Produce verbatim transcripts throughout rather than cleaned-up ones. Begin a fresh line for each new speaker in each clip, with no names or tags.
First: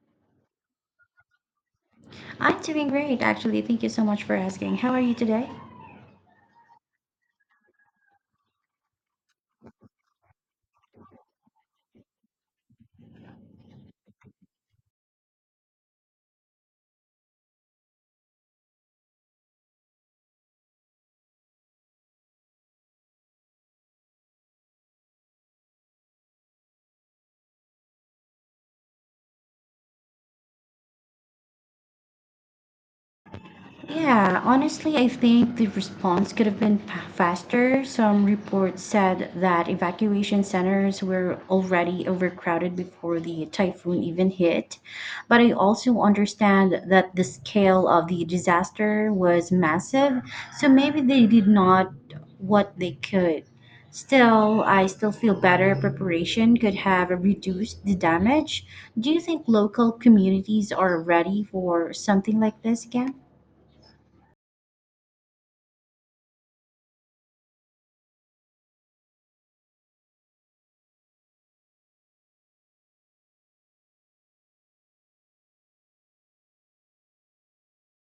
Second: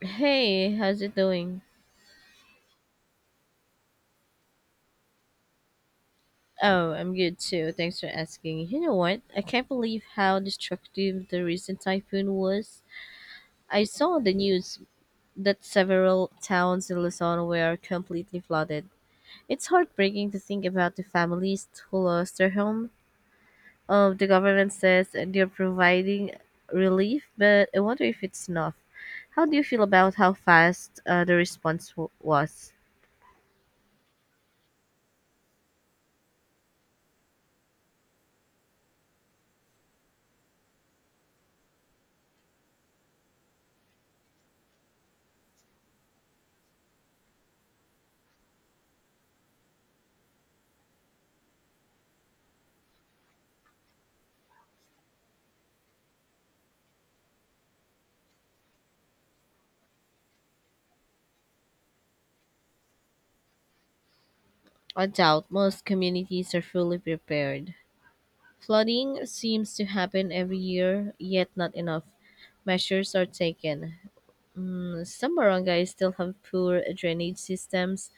Hey, how's it doing?
I'm doing great, actually. Thank you so much for asking. How are you today?
Oh, I'm good too. Thanks for asking. You know what? I can't believe how destructive the recent typhoon was. I saw on the news that several towns in Luzon were completely flooded. It's heartbreaking to think about the families who lost their home. Um, the government says they're providing relief, but I wonder if it's enough. How do you feel about how fast uh, the response w- was?
Yeah, honestly, I think the response could have been fa- faster. Some reports said that evacuation centers were already overcrowded before the typhoon even hit. But I also understand that the scale of the disaster was massive, so maybe they did not what they could. Still, I still feel better preparation could have reduced the damage. Do you think local communities are ready for something like this again?
I doubt most communities are fully prepared. Flooding seems to happen every year, yet not enough measures are taken. Mm, some barangays still have poor drainage systems,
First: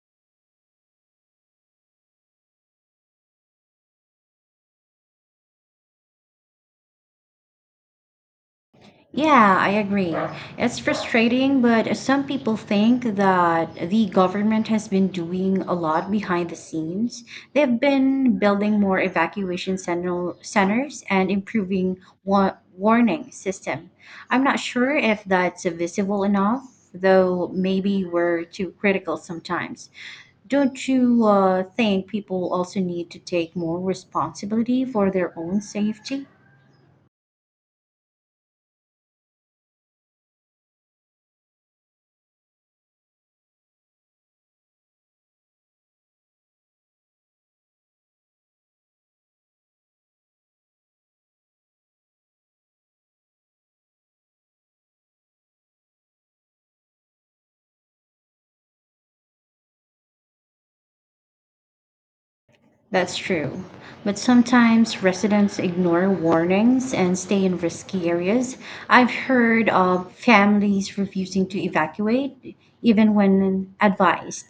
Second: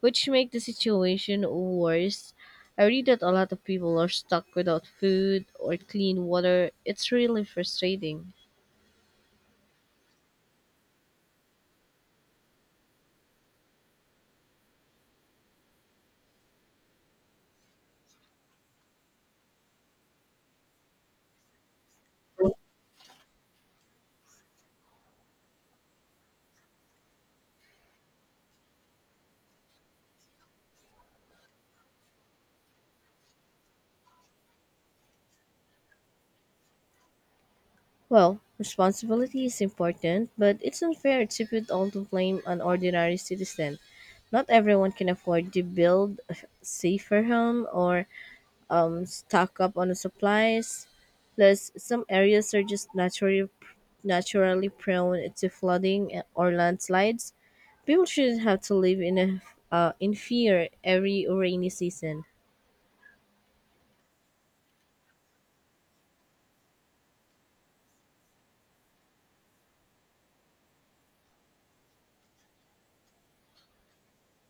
which make the situation worse. I read that a lot of people are stuck without food or clean water. It's really frustrating.
Yeah, I agree. It's frustrating, but some people think that the government has been doing a lot behind the scenes. They've been building more evacuation center, centers and improving wa- warning system. I'm not sure if that's visible enough, though maybe we're too critical sometimes. Don't you uh, think people also need to take more responsibility for their own safety?
Well, responsibility is important, but it's unfair to put all the blame on ordinary citizen. Not everyone can afford to build a safer home or um, stock up on the supplies. Plus, some areas are just naturally naturally prone to flooding or landslides. People shouldn't have to live in a uh, in fear every rainy season.
That's true. But sometimes residents ignore warnings and stay in risky areas. I've heard of families refusing to evacuate even when advised.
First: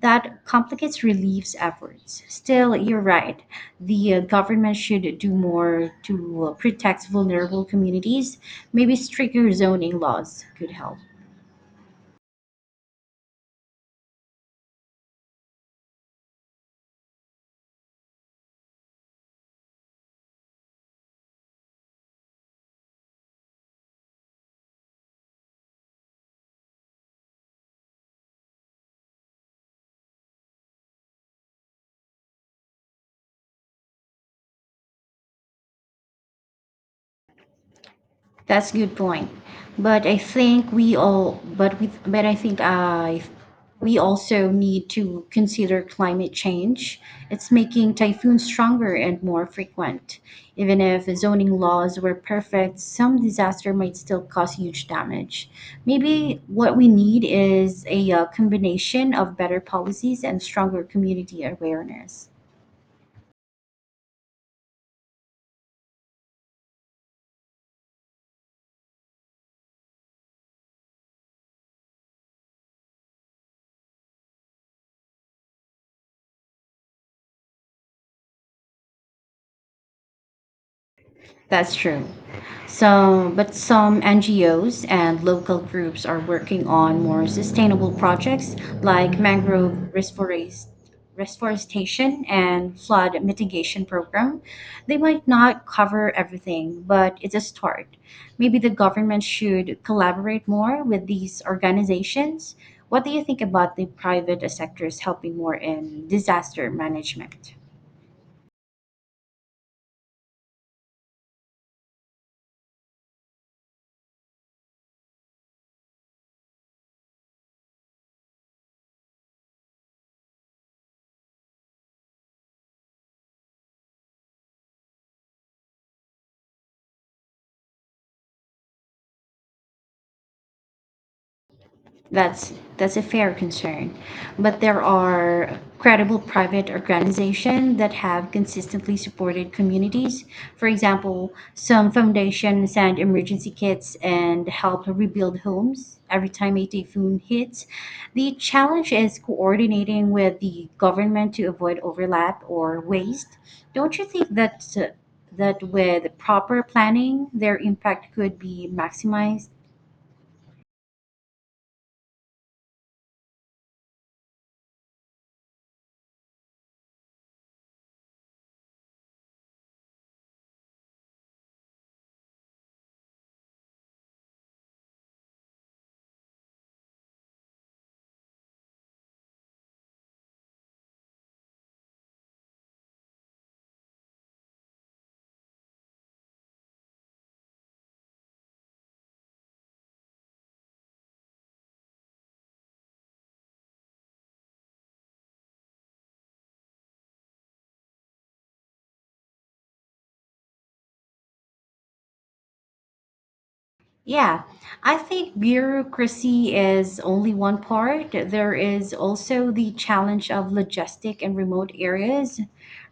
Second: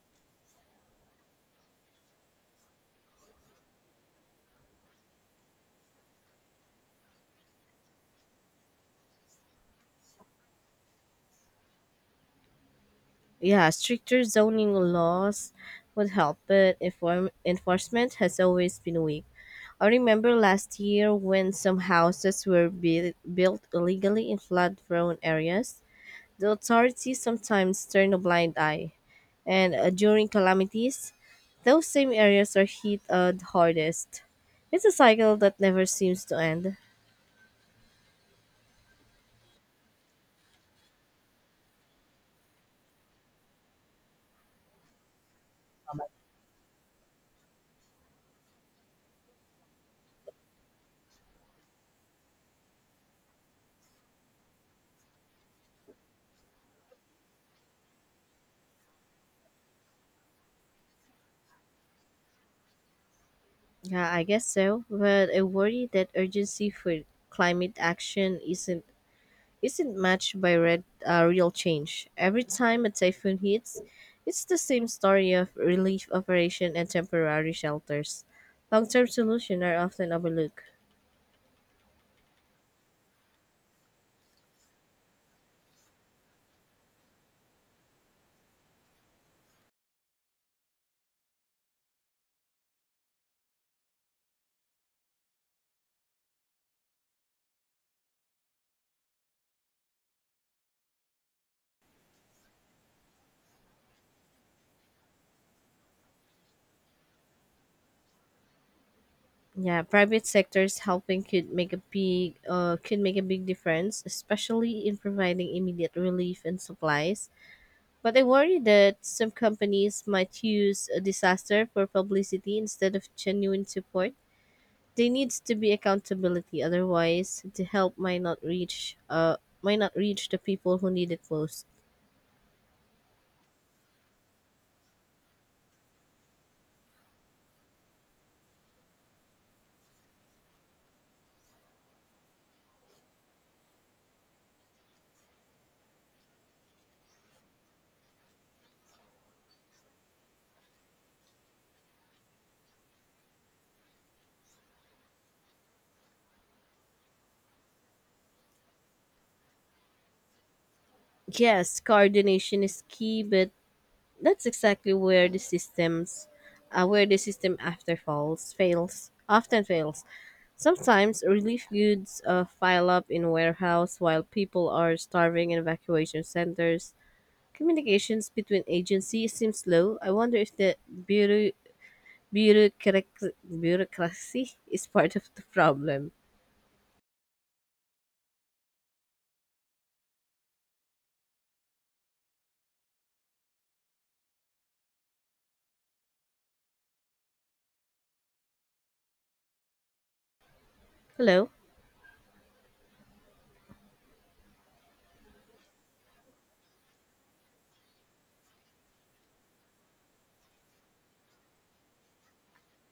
That complicates relief efforts. Still, you're right. The uh, government should do more to uh, protect vulnerable communities. Maybe stricter zoning laws could help.
Yeah, stricter zoning laws would help, but inform- enforcement has always been weak. I remember last year when some houses were built built illegally in flood-prone areas. The authorities sometimes turn a blind eye, and uh, during calamities, those same areas are hit uh, the hardest. It's a cycle that never seems to end.
That's good point. But I think we all, but we, but I think I, We also need to consider climate change. It's making typhoons stronger and more frequent. Even if zoning laws were perfect, some disaster might still cause huge damage. Maybe what we need is a uh, combination of better policies and stronger community awareness.
Yeah, I guess so. But I worry that urgency for climate action isn't isn't matched by red, uh, real change. Every time a typhoon hits, it's the same story of relief operation and temporary shelters. Long-term solutions are often overlooked.
That's true. So, but some N G Os and local groups are working on more sustainable projects like mangrove reforest- reforestation and flood mitigation program. They might not cover everything, but it's a start. Maybe the government should collaborate more with these organizations. What do you think about the private sectors helping more in disaster management?
Yeah, private sectors helping could make a big uh, could make a big difference, especially in providing immediate relief and supplies. But I worry that some companies might use a disaster for publicity instead of genuine support. There needs to be accountability, otherwise the help might not reach uh might not reach the people who need it most.
That's that's a fair concern. But there are credible private organizations that have consistently supported communities. For example, some foundations send emergency kits and help rebuild homes every time a typhoon hits. The challenge is coordinating with the government to avoid overlap or waste. Don't you think that that with proper planning, their impact could be maximized?
Yes, coordination is key, but that's exactly where the systems uh, where the system after falls fails often fails. Sometimes relief goods uh, pile up in warehouse while people are starving in evacuation centers. Communications between agencies seem slow. I wonder if the bureau- bureaucrac- bureaucracy is part of the problem. Hello,
Yeah, I think bureaucracy is only one part. There is also the challenge of logistic and remote areas.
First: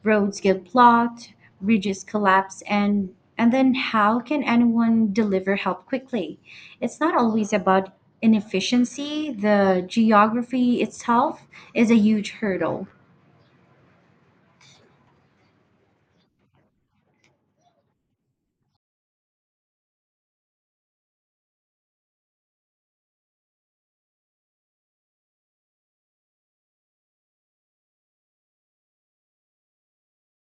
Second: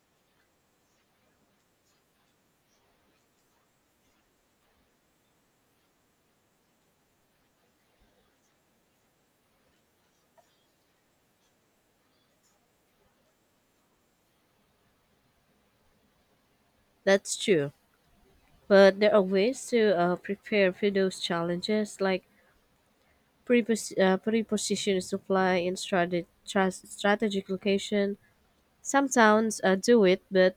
Roads get blocked, bridges collapse, and and then how can anyone deliver help quickly? It's not always about inefficiency. The geography itself is a huge hurdle.
that's true. But there are ways to uh, prepare for those challenges, like prepos- uh, preposition supply in strate- tra- strategic location. Some towns uh, do it, but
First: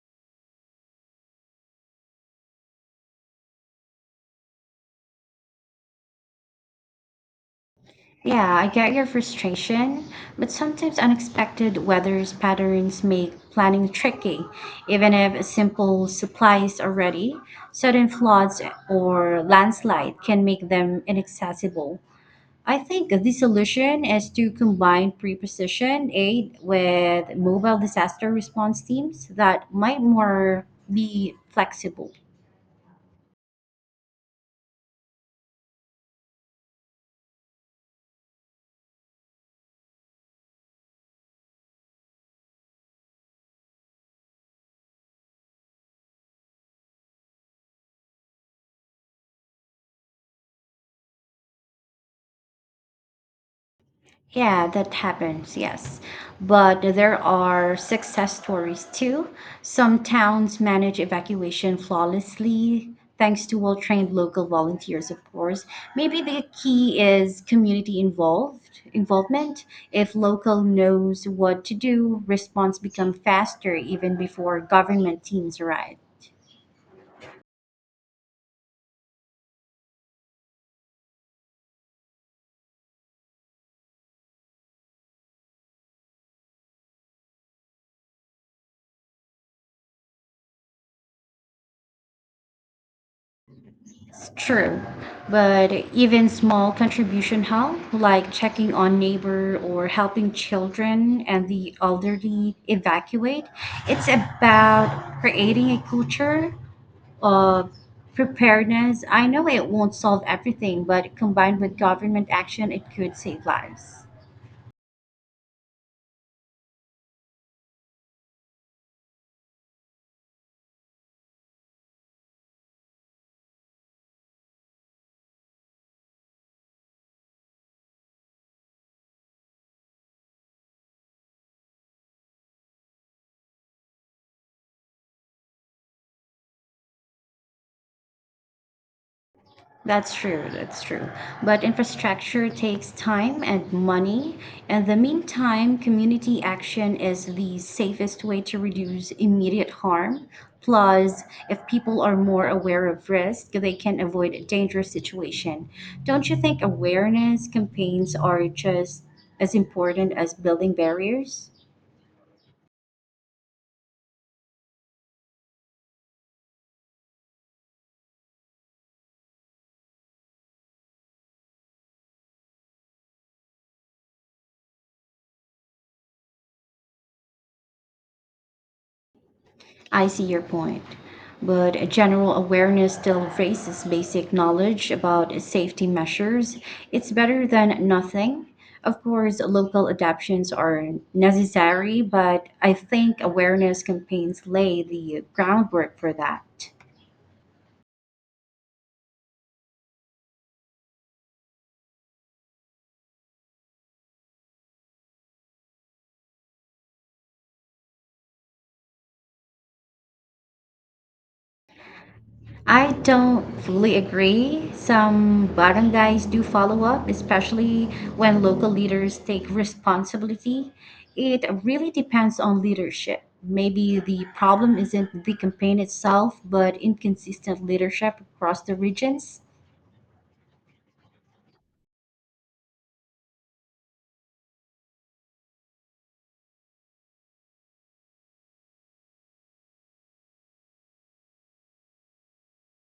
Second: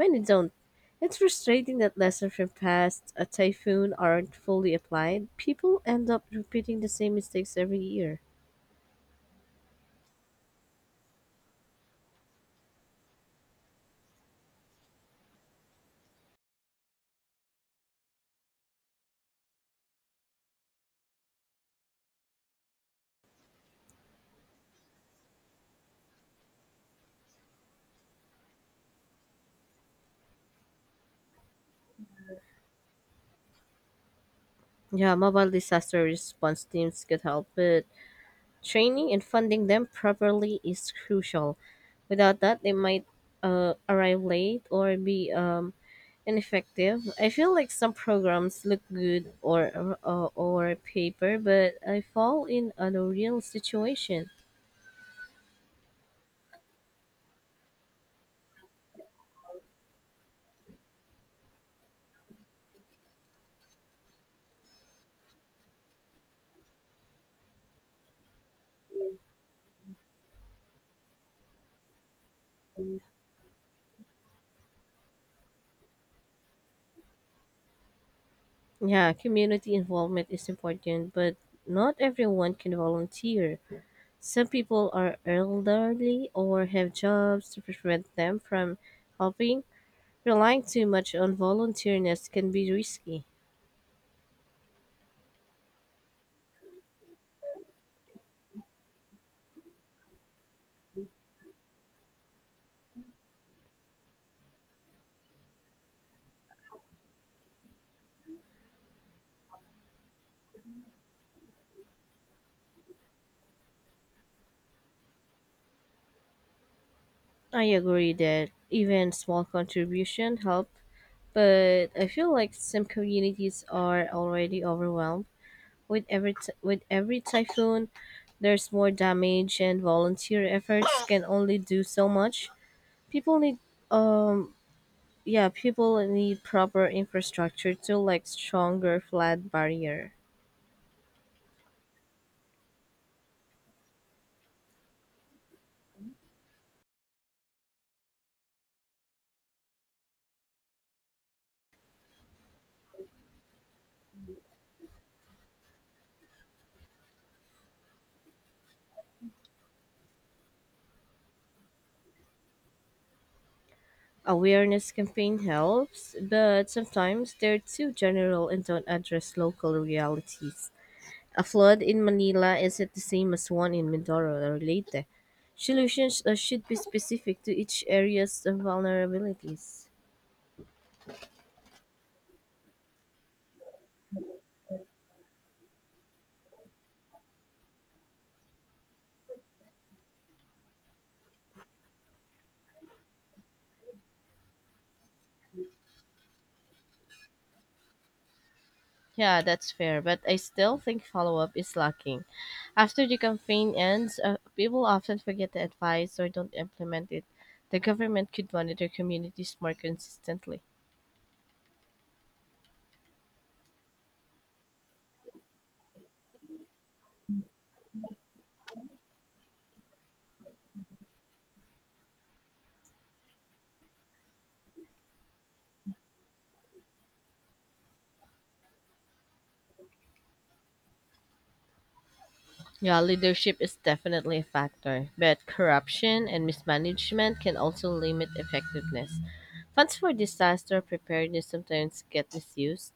many don't. It's frustrating that lessons from past a typhoon aren't fully applied. People end up repeating the same mistakes every year.
Yeah, I get your frustration, but sometimes unexpected weather patterns make planning tricky. Even if simple supplies are ready, sudden floods or landslide can make them inaccessible. I think the solution is to combine pre-position aid with mobile disaster response teams that might more be flexible.
Yeah, mobile disaster response teams could help, but training and funding them properly is crucial. Without that, they might uh, arrive late or be um, ineffective. I feel like some programs look good or uh, or paper, but I fall in a real situation.
Yeah, that happens, yes. But there are success stories too. Some towns manage evacuation flawlessly, thanks to well trained local volunteers, of course. Maybe the key is community involved involvement. If local knows what to do, response become faster even before government teams arrive.
Yeah, community involvement is important, but not everyone can volunteer. Some people are elderly or have jobs to prevent them from helping. Relying too much on volunteerness can be risky.
It's true, but even small contribution help, like checking on neighbor or helping children and the elderly evacuate. It's about creating a culture of preparedness. I know it won't solve everything, but combined with government action, it could save lives.
I agree that even small contribution help, but I feel like some communities are already overwhelmed with every t- with every typhoon. There's more damage and volunteer efforts can only do so much. People need um yeah, people need proper infrastructure too, like stronger flood barrier.
That's true, that's true. But infrastructure takes time and money. In the meantime, community action is the safest way to reduce immediate harm. Plus, if people are more aware of risk, they can avoid a dangerous situation. Don't you think awareness campaigns are just as important as building barriers?
Awareness campaign helps, but sometimes they're too general and don't address local realities. A flood in Manila isn't the same as one in Mindoro or Leyte. Solutions uh, should be specific to each area's vulnerabilities.
I see your point, but a general awareness still raises basic knowledge about safety measures. It's better than nothing. Of course, local adaptations are necessary, but I think awareness campaigns lay the groundwork for that.
Yeah, that's fair, but I still think follow-up is lacking. After the campaign ends, uh, people often forget the advice or don't implement it. The government could monitor communities more consistently.
I don't fully agree. Some barangays do follow up, especially when local leaders take responsibility. It really depends on leadership. Maybe the problem isn't the campaign itself, but inconsistent leadership across the regions.
Yeah, leadership is definitely a factor, but corruption and mismanagement can also limit effectiveness. Funds for disaster preparedness sometimes get misused.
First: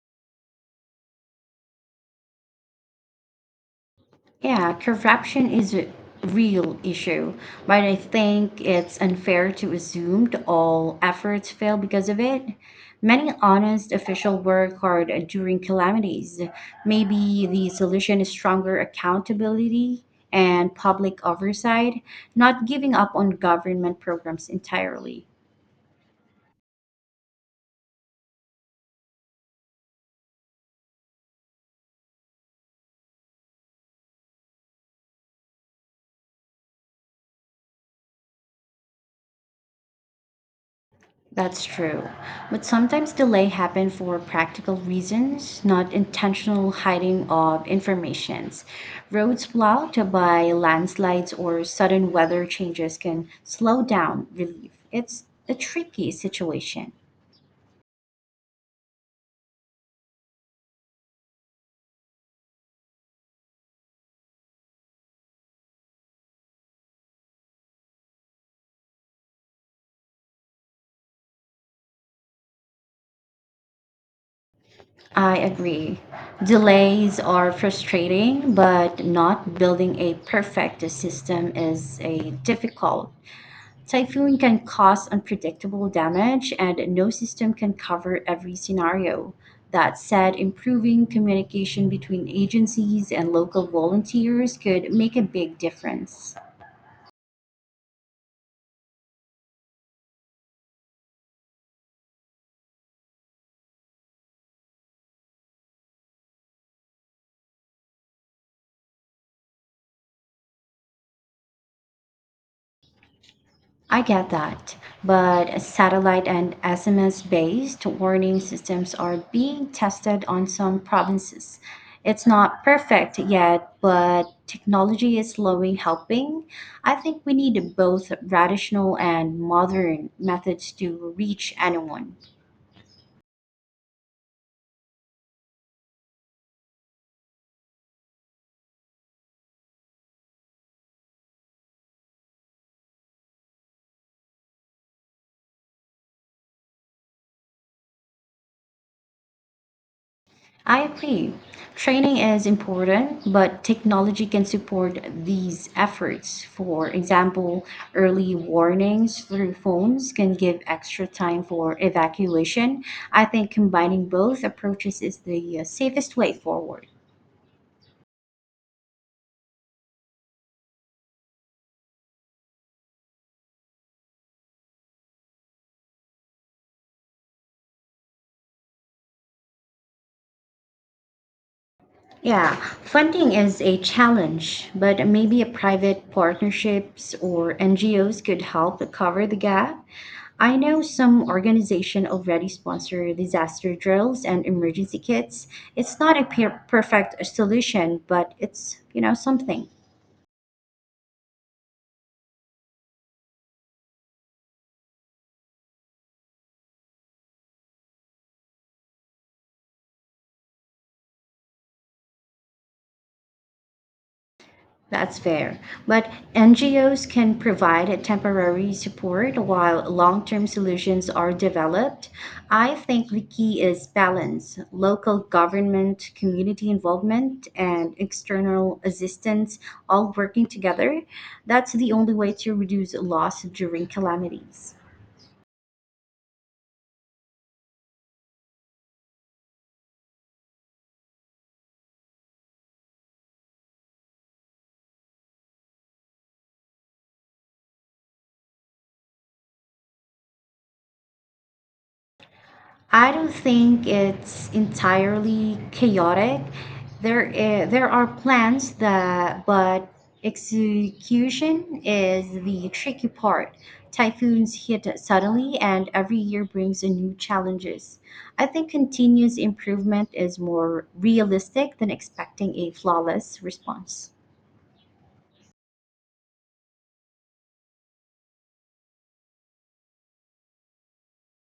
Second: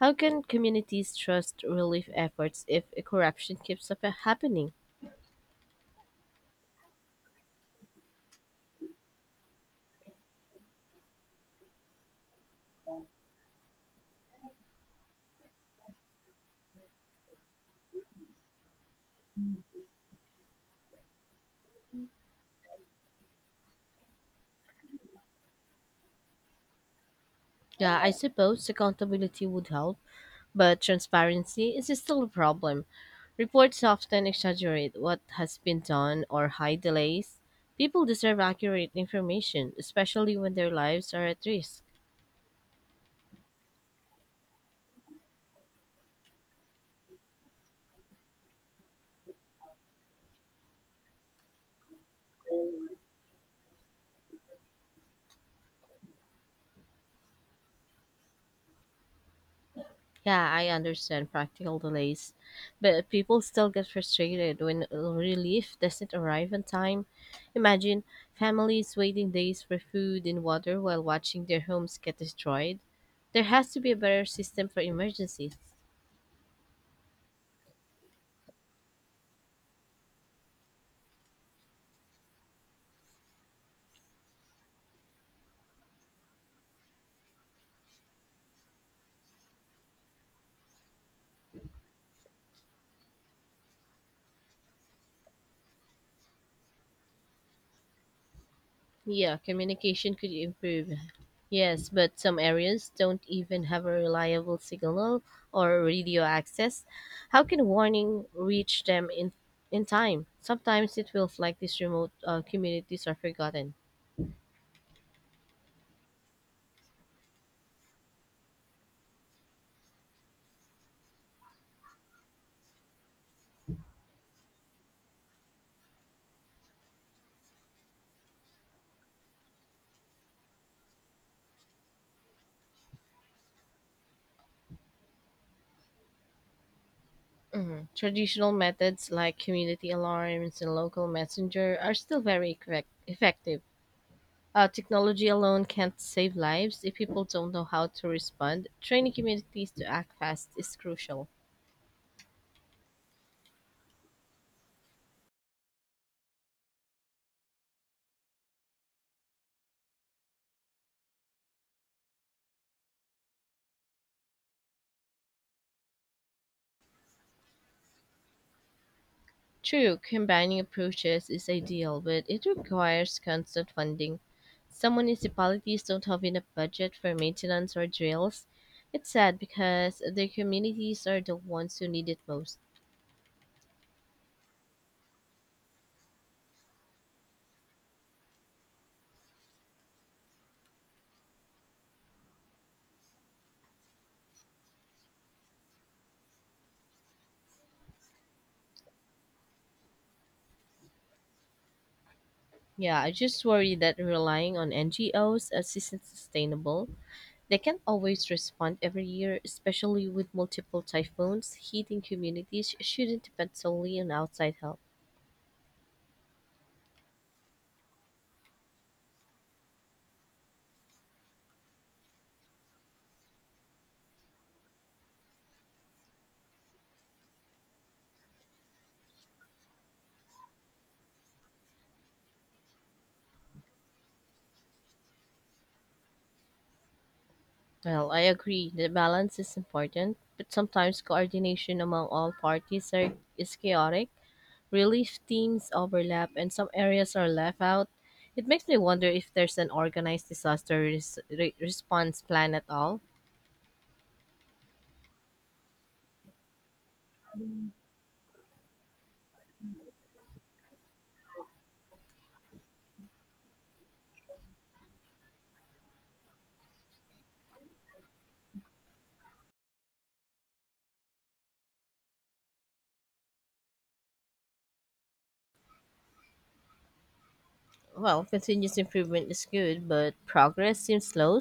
How can communities trust relief efforts if corruption keeps up uh, happening?
Yeah, corruption is a real issue, but I think it's unfair to assume that all efforts fail because of it. Many honest officials work hard during calamities. Maybe the solution is stronger accountability and public oversight, not giving up on government programs entirely.
Yeah, I suppose accountability would help, but transparency is still a problem. Reports often exaggerate what has been done or hide delays. People deserve accurate information, especially when their lives are at
That's
risk.
true. But sometimes delay happen for practical reasons, not intentional hiding of informations. Roads blocked by landslides or sudden weather changes can slow down relief. It's a tricky situation.
Yeah, I understand practical delays, but people still get frustrated when relief doesn't arrive on time. Imagine families waiting days for food and water while watching their homes get destroyed. There has to be a better system for
I
emergencies.
agree. Delays are frustrating, but not building a perfect system is a difficult. Typhoon can cause unpredictable damage, and no system can cover every scenario. That said, improving communication between agencies and local volunteers could make a big difference.
Yeah, communication could improve. Yes, but some areas don't even have a reliable signal or radio access. How can warning reach them in in time? Sometimes it feels like these remote uh, communities are forgotten.
I get that, but satellite and S M S based warning systems are being tested on some provinces. It's not perfect yet, but technology is slowly helping. I think we need both traditional and modern methods to reach anyone.
Mhm. Traditional methods like community alarms and local messenger are still very correct, effective. Uh, technology alone can't save lives if people don't know how to respond. Training communities to act fast is
I
crucial.
agree. Training is important, but technology can support these efforts. For example, early warnings through phones can give extra time for evacuation. I think combining both approaches is the uh, safest way forward.
True, combining approaches is ideal, but it requires constant funding. Some municipalities don't have enough budget for maintenance or drills. It's sad because their communities are the ones who need it
Yeah,
most.
funding is a challenge, but maybe a private partnerships or N G Os could help cover the gap. I know some organization already sponsor disaster drills and emergency kits. It's not a per- perfect solution, but it's, you know, something.
Yeah, I just worry that relying on N G Os as isn't sustainable. They can't always respond every year, especially with multiple typhoons. Heating communities shouldn't depend solely on outside help.
That's fair. But N G Os can provide a temporary support while long term solutions are developed. I think the key is balance local government, community involvement, and external assistance all working together. That's the only way to reduce loss during calamities.
Well, I agree that balance is important, but sometimes coordination among all parties are, is chaotic. Relief teams overlap, and some areas are left out. It makes me wonder if there's an organized disaster res- re- response plan at all.
I don't think it's entirely chaotic. There, i- there are plans that, but execution is the tricky part. Typhoons hit suddenly, and every year brings a new challenges. I think continuous improvement is more realistic than expecting a flawless response.
Well, continuous improvement is good, but progress seems slow.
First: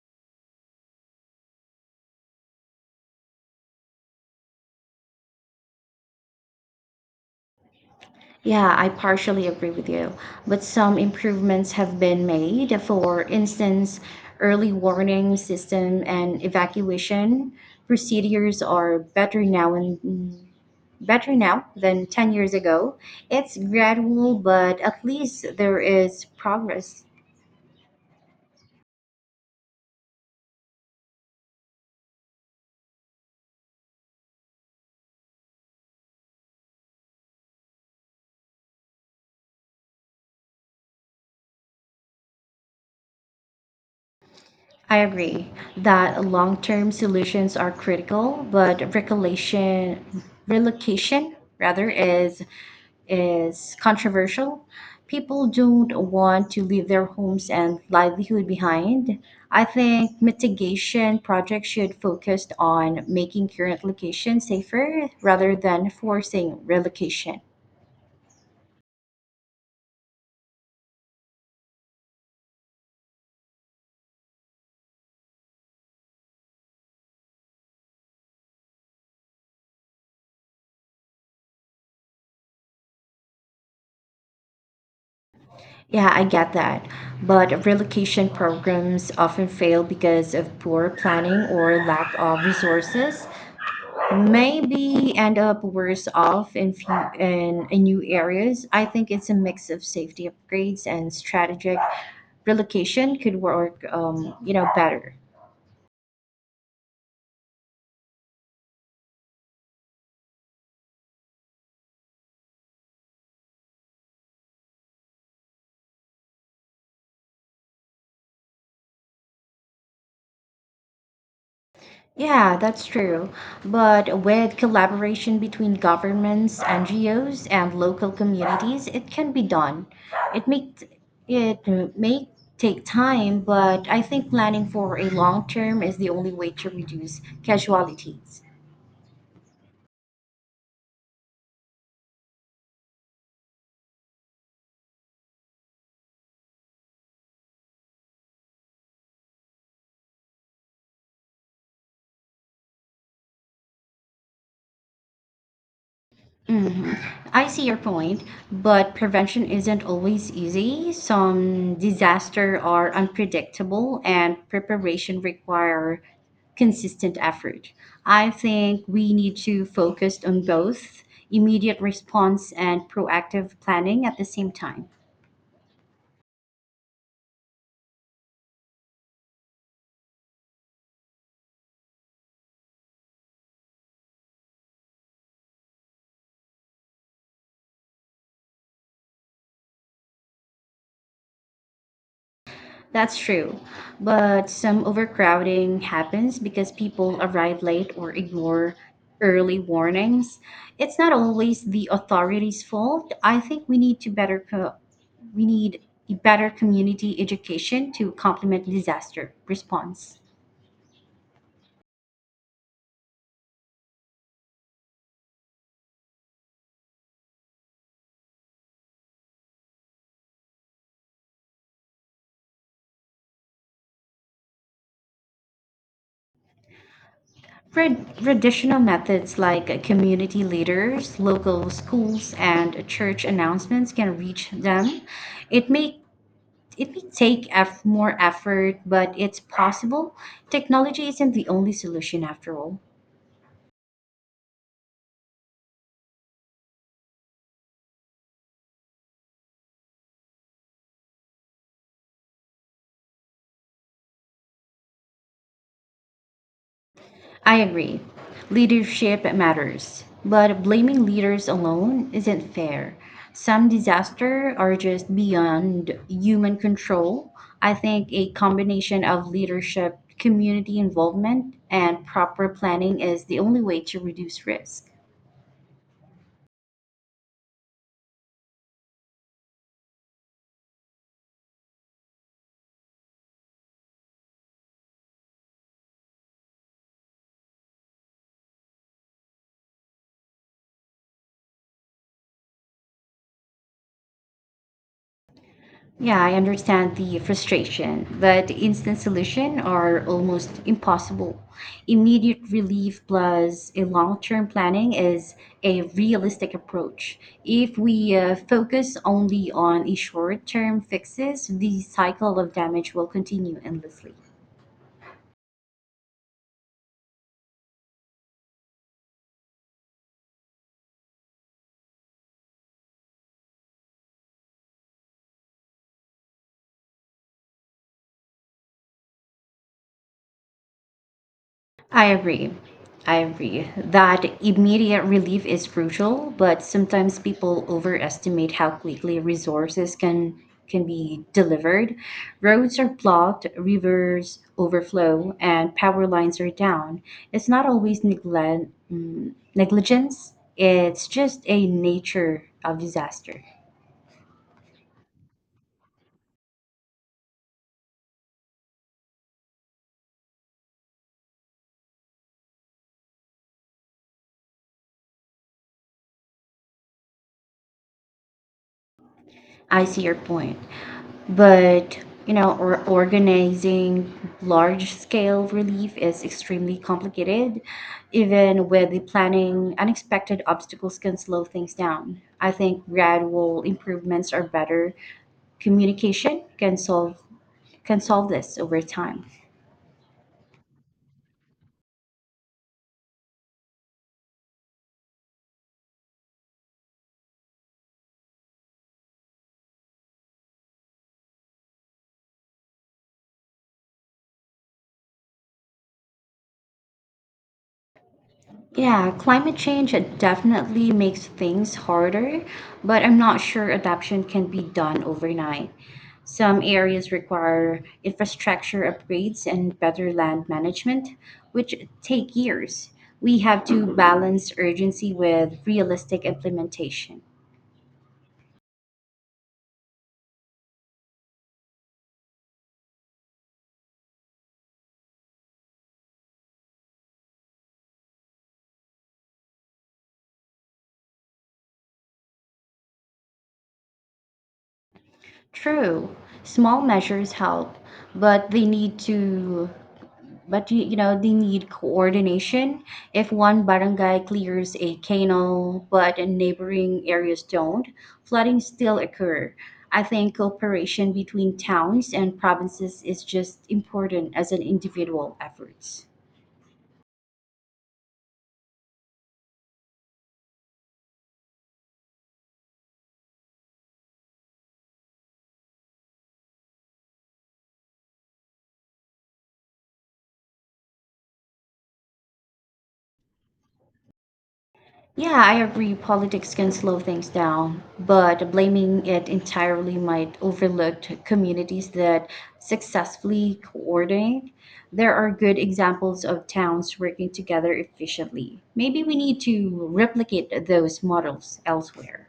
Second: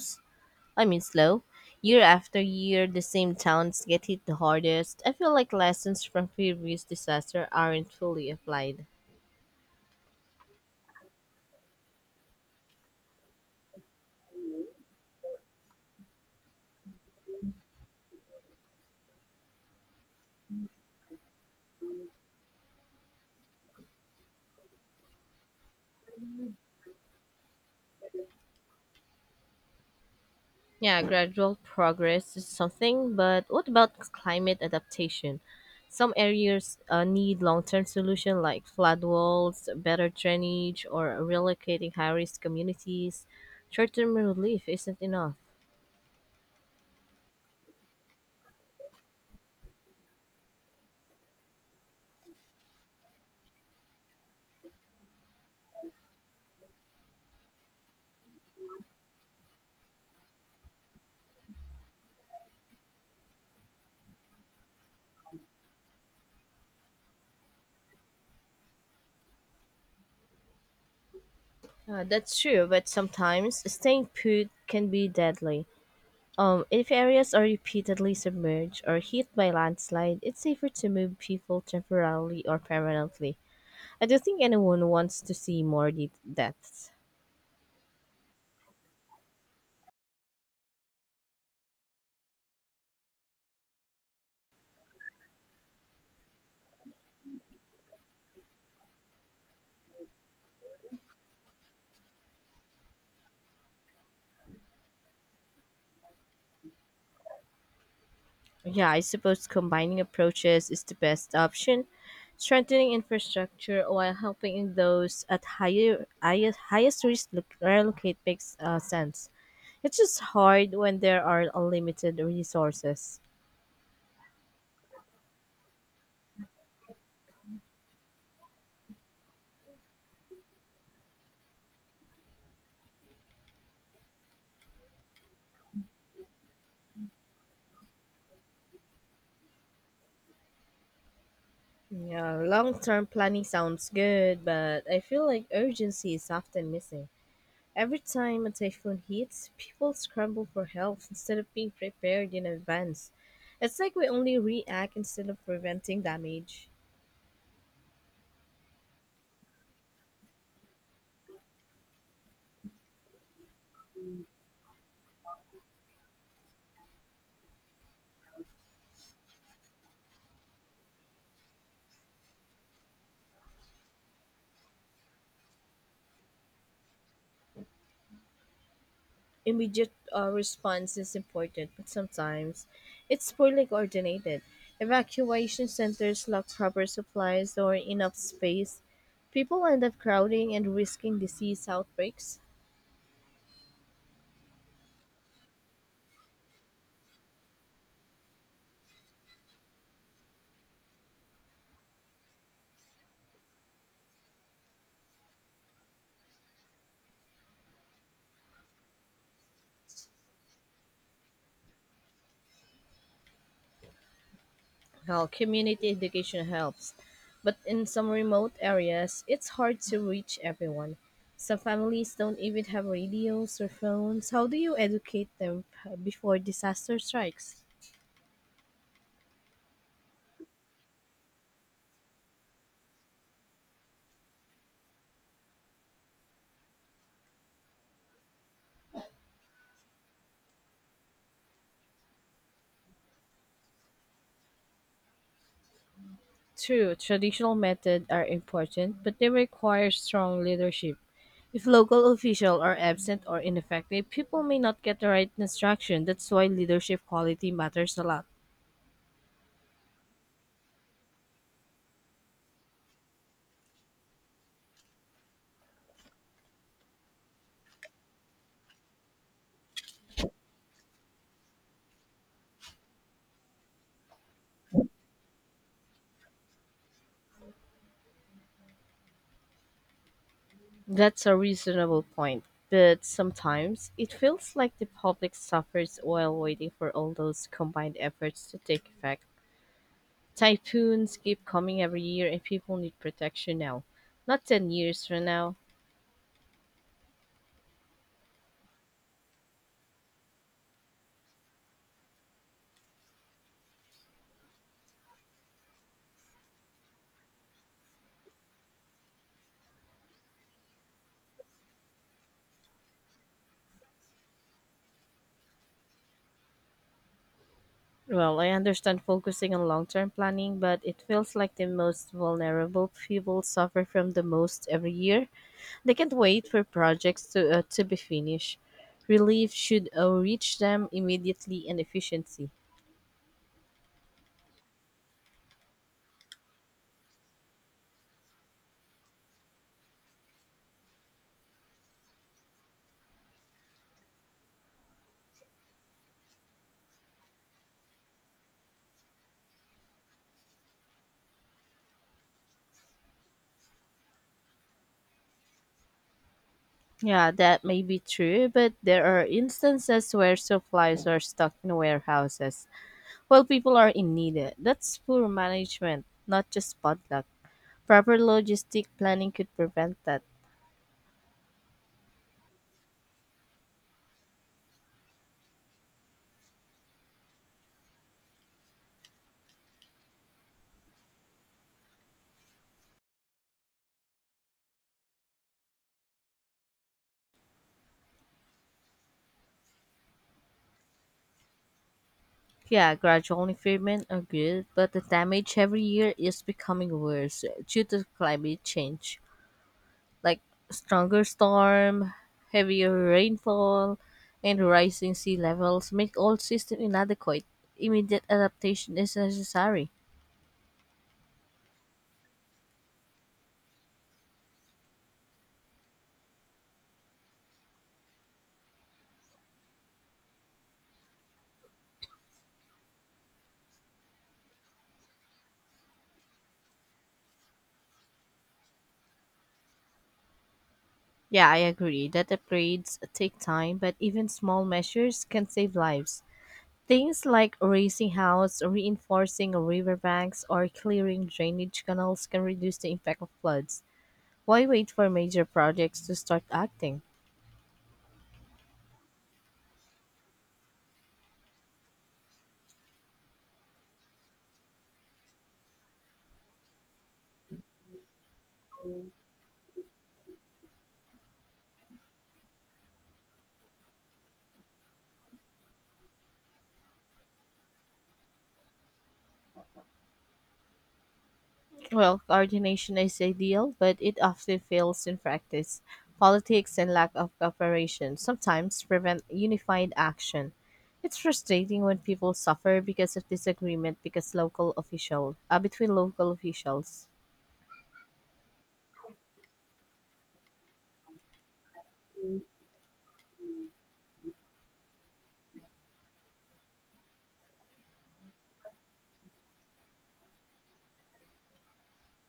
I mean, slow. Year after year, the same towns get hit the hardest. I feel like lessons from previous disaster aren't fully
Yeah,
applied.
I partially agree with you, but some improvements have been made. For instance, early warning system and evacuation procedures are better now and better now than ten years ago. It's gradual, but at least there is progress.
Yeah, gradual progress is something, but what about climate adaptation? Some areas uh, need long-term solution like flood walls, better drainage, or relocating high-risk communities. Short-term relief
I
isn't enough.
agree that long-term solutions are critical, but relocation relocation rather is is controversial. People don't want to leave their homes and livelihood behind. I think mitigation projects should focus on making current locations safer rather than forcing relocation.
Uh, that's true, but sometimes staying put can be deadly. Um, if areas are repeatedly submerged or hit by landslide, it's safer to move people temporarily or permanently. I don't think anyone wants to see more
Yeah,
de-
I get that.
deaths.
But relocation programs often fail because of poor planning or lack of resources. Maybe end up worse off in few, in, in new areas. I think it's a mix of safety upgrades and strategic relocation could work, um, you know, better.
Yeah, I suppose combining approaches is the best option, strengthening infrastructure while helping those at higher, highest, highest risk lo- relocate makes uh, sense. It's just hard when there are unlimited
Yeah, that's
resources.
true. But with collaboration between governments, N G Os, and local communities, it can be done. It may it may take time, but I think planning for a long term is the only way to reduce casualties.
Yeah, long term planning sounds good, but I feel like urgency is often missing. Every time a typhoon hits, people scramble for help instead of being prepared in advance. It's like we only react instead of preventing damage.
hmm I see your point, but prevention isn't always easy. Some disaster are unpredictable, and preparation require consistent effort. I think we need to focus on both immediate response and proactive planning at the same time.
Immediate uh, response is important, but sometimes it's poorly coordinated. Evacuation centers lack proper supplies or enough space. People end up crowding and risking disease outbreaks.
That's true. But some overcrowding happens because people arrive late or ignore early warnings. It's not always the authorities' fault. I think we need to better co- we need better community education to complement disaster response.
Well, community education helps, but in some remote areas, it's hard to reach everyone. Some families don't even have radios or phones. How do you educate them uh, before disaster strikes?
Trad- Traditional methods like community leaders, local schools, and church announcements can reach them. It may It may take eff- more effort, but it's possible. Technology isn't the only solution after all.
True, traditional methods are important, but they require strong leadership. If local officials are absent or ineffective, people may not get the right instruction. That's why leadership quality
I
matters
agree.
a lot.
Leadership matters, but blaming leaders alone isn't fair. Some disasters are just beyond human control. I think a combination of leadership, community involvement, and proper planning is the only way to reduce risk.
That's a reasonable point. But sometimes it feels like the public suffers while waiting for all those combined efforts to take effect. Typhoons keep coming every year, and people need protection now, not ten years from now.
Yeah, I understand the frustration, but instant solution are almost impossible. Immediate relief plus a long-term planning is a realistic approach. If we uh, focus only on a short-term fixes, the cycle of damage will continue endlessly.
Well, I understand focusing on long term planning, but it feels like the most vulnerable people suffer from the most every year. They can't wait for projects to, uh, to be finished. Relief should uh, reach them immediately and
I
efficiency.
agree. I agree that immediate relief is crucial, but sometimes people overestimate how quickly resources can can be delivered. Roads are blocked, rivers overflow, and power lines are down. It's not always neglect, mm, negligence. It's just a nature of disaster.
Yeah, that may be true, but there are instances where supplies are stuck in warehouses while people are in need. That's poor management, not just bad luck. Proper logistic planning could
I
prevent
see your
that.
point. But you know, or organizing large-scale relief is extremely complicated. Even with the planning, unexpected obstacles can slow things down. I think gradual improvements are better. Communication can solve can solve this over time.
Yeah, gradual impairment are good, but the damage every year is becoming worse due to climate change, like stronger storm, heavier rainfall, and rising sea levels make all system inadequate. Immediate adaptation
Yeah,
is
climate
necessary.
change it definitely makes things harder, but I'm not sure adaptation can be done overnight. Some areas require infrastructure upgrades and better land management, which take years. We have to balance urgency with realistic implementation.
Yeah, I agree that upgrades take time, but even small measures can save lives. Things like raising house, reinforcing riverbanks, or clearing drainage canals can reduce the impact of floods. Why wait for major projects to
True,
start
small
acting?
measures help, but they need to but you, you know they need coordination. If one barangay clears a canal but neighboring areas don't, flooding still occur. I think cooperation between towns and provinces is just important as an individual efforts.
Well, coordination is ideal, but it often fails in practice. Politics and lack of cooperation sometimes prevent unified action. It's frustrating when people suffer because of disagreement because local official
Yeah,
uh,
I
between
agree
local
politics can slow
officials.
things down, but blaming it entirely might overlook communities that successfully coordinate. There are good examples of towns working together efficiently. Maybe we need to replicate those models elsewhere.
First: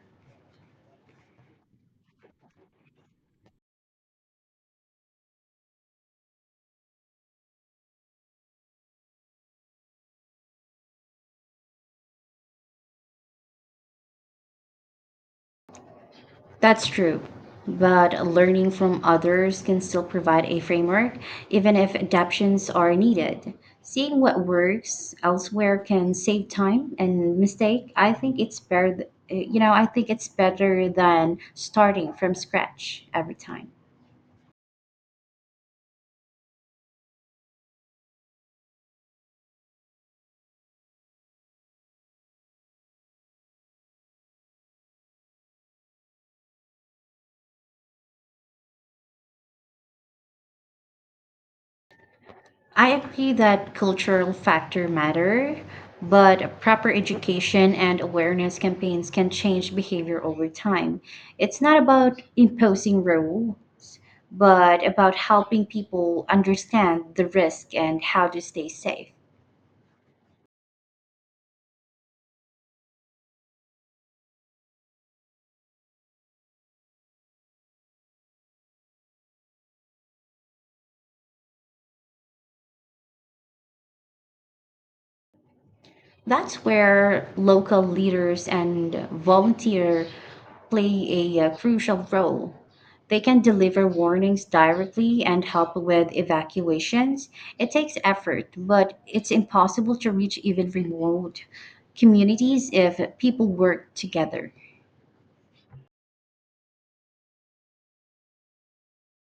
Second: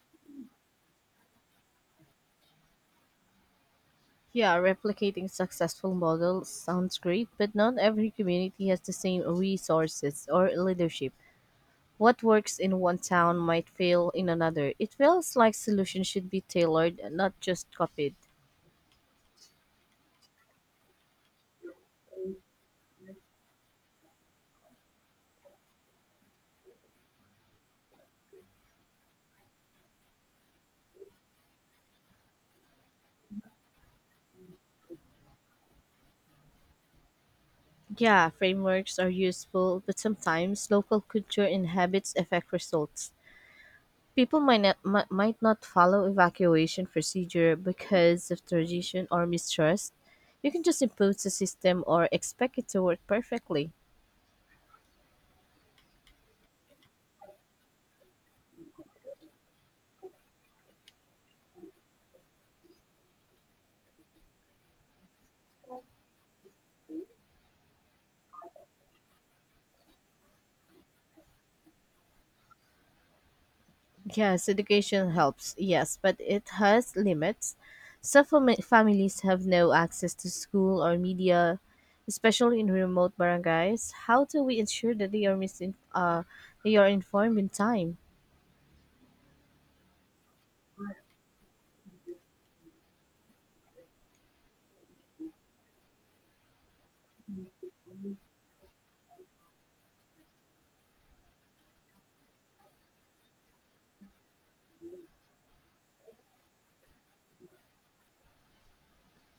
Yeah, replicating successful models sounds great, but not every community has the same resources or leadership. What works in one town might fail in another. It feels like solutions should be
That's
tailored,
true,
not just copied.
but learning from others can still provide a framework, even if adaptations are needed. Seeing what works elsewhere can save time and mistake. I think it's better, th- you know, I think it's better than starting from scratch every time.
Yeah, frameworks are useful, but sometimes local culture and habits affect results. People might not, mi- might not follow evacuation procedure because of tradition or mistrust. You can just impose a system or expect it to
I
work
agree
perfectly.
that cultural factor matter, but proper education and awareness campaigns can change behavior over time. It's not about imposing rules, but about helping people understand the risk and how to stay safe.
Yes, education helps, yes, but it has limits. Some fami- families have no access to school or media, especially in remote barangays. How do we ensure that they are misin- uh,
That's
they are
where
informed in
local
time?
leaders and volunteer play a uh, crucial role. They can deliver warnings directly and help with evacuations. It takes effort, but it's impossible to reach even remote communities if people work together.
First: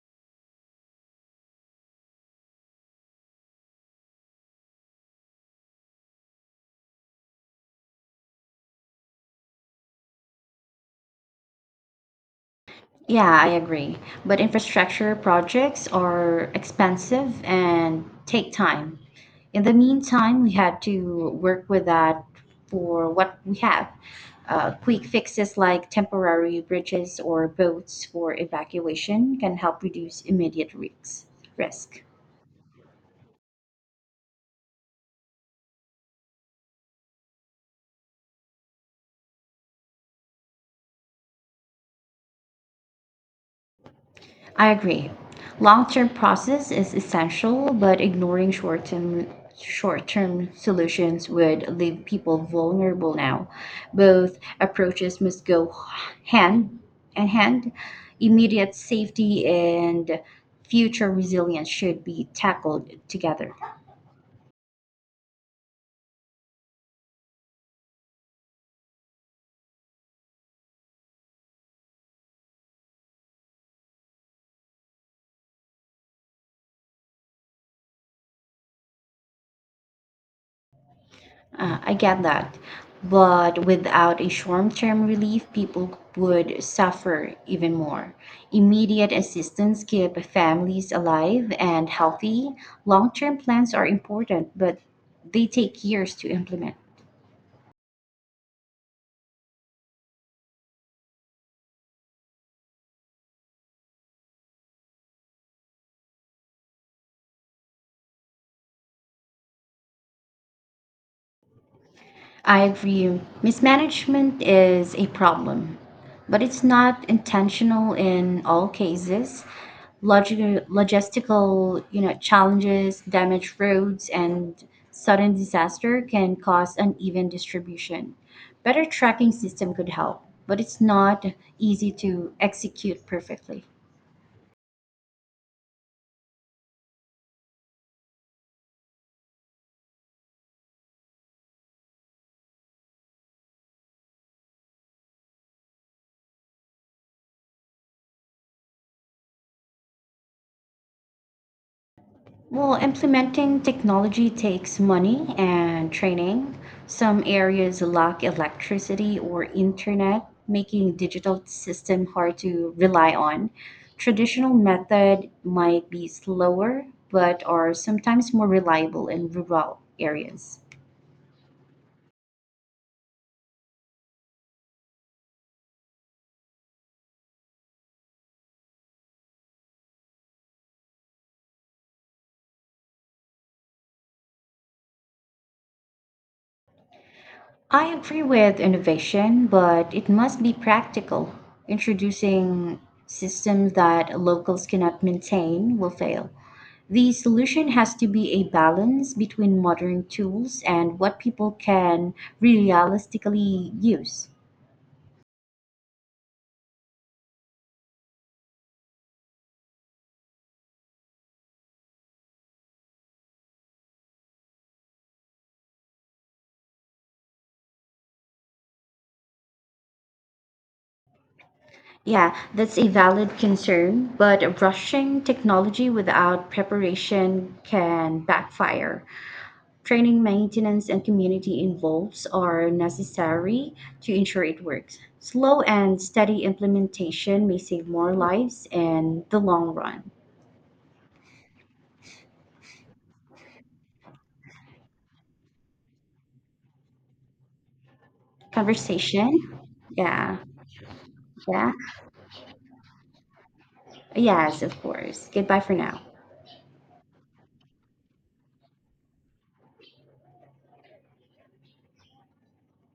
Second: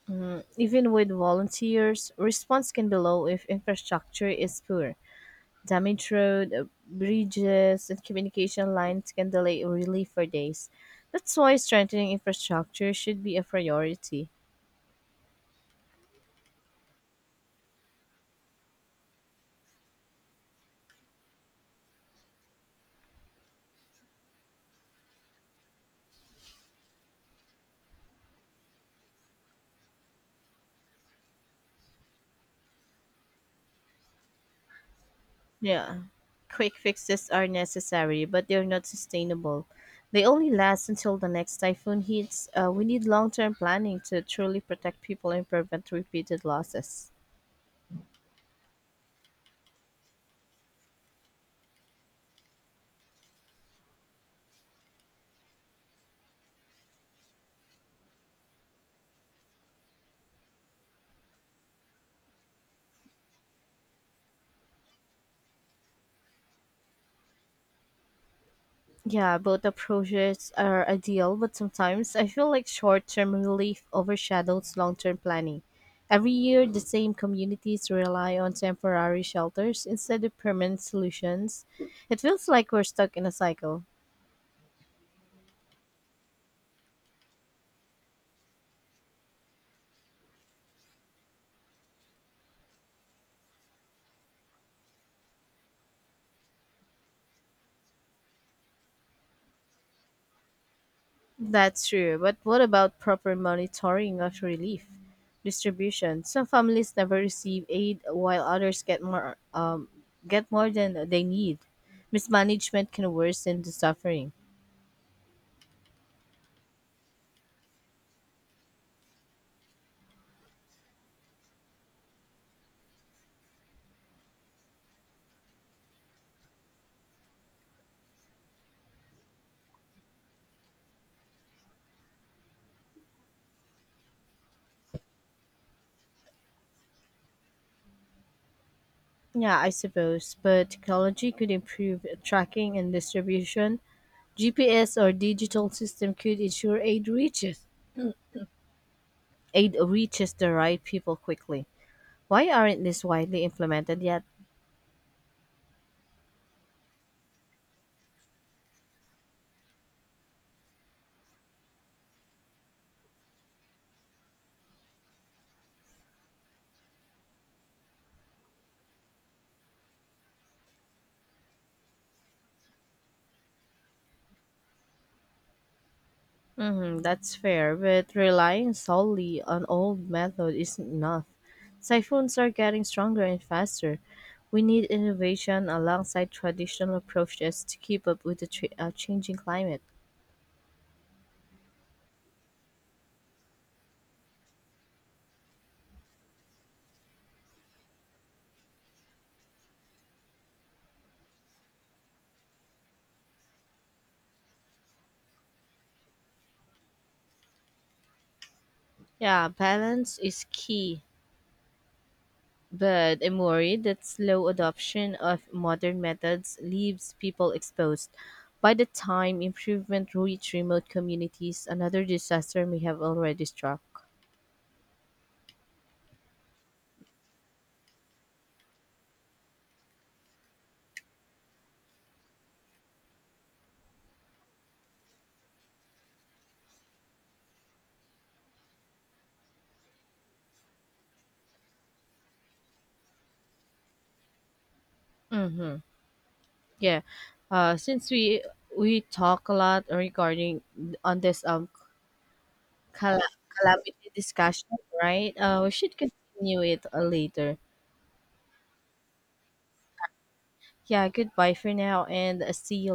Mm, even with volunteers, response can be low if infrastructure is poor. Damaged road, uh, bridges, and communication lines can delay relief for days. That's why strengthening infrastructure should
Yeah,
be a
I agree.
priority.
But infrastructure projects are expensive and take time. In the meantime, we have to work with that for what we have. Uh, quick fixes like temporary bridges or boats for evacuation can help reduce immediate risks. Risk.
Yeah. Quick fixes are necessary, but they're not sustainable. They only last until the next typhoon hits. Uh, we need long term planning to truly
I
protect
agree.
people and prevent
Long-term
repeated
process is
losses.
essential, but ignoring short-term short-term solutions would leave people vulnerable now. Both approaches must go hand in hand. Immediate safety and future resilience should be tackled together.
Yeah, both approaches are ideal, but sometimes I feel like short term relief overshadows long term planning. Every year, the same communities rely on temporary shelters instead of permanent solutions.
Uh, I
It
get
feels
that.
like we're stuck in a
But
cycle.
without a short term relief, people would suffer even more. Immediate assistance keep families alive and healthy. Long term plans are important, but they take years to implement.
That's true, but what about proper monitoring of relief distribution? Some families never receive aid while others get more um get more than they need.
I
Mismanagement can
agree.
worsen the suffering.
Mismanagement is a problem, but it's not intentional in all cases. Logi- logistical, you know, challenges, damaged roads, and sudden disaster can cause uneven distribution. Better tracking system could help, but it's not easy to execute perfectly.
Yeah, I suppose, but technology could improve tracking and distribution. G P S or digital system could ensure aid reaches aid reaches the right people quickly. Why
Well,
aren't these widely
implementing
implemented yet?
technology takes money and training. Some areas lack electricity or internet, making digital system hard to rely on. Traditional method might be slower, but are sometimes more reliable in rural areas.
Hmm, that's fair, but relying solely on old method isn't enough. Typhoons are getting stronger and faster. We need innovation alongside traditional approaches to
I
keep
agree
up with the
with
tr uh, changing
innovation,
climate.
but it must be practical. Introducing systems that locals cannot maintain will fail. The solution has to be a balance between modern tools and what people can realistically use.
Yeah, balance is key, but I'm worried that slow adoption of modern methods leaves people exposed. By the time improvement reach remote communities, another
Yeah,
disaster
that's
may
a
have
valid
already struck.
concern, but rushing technology without preparation can backfire. Training, maintenance, and community involves are necessary to ensure it works. Slow and steady implementation may save more lives in the long run.
Mm-hmm. Yeah. Uh, since we we
Conversation.
talk a lot
Yeah,
regarding on this um
yeah.
cal- calamity
Yes,
discussion,
of course.
right?
Goodbye
Uh, we
for
should
now.
continue it uh, later. Yeah. Goodbye for now, and uh, see you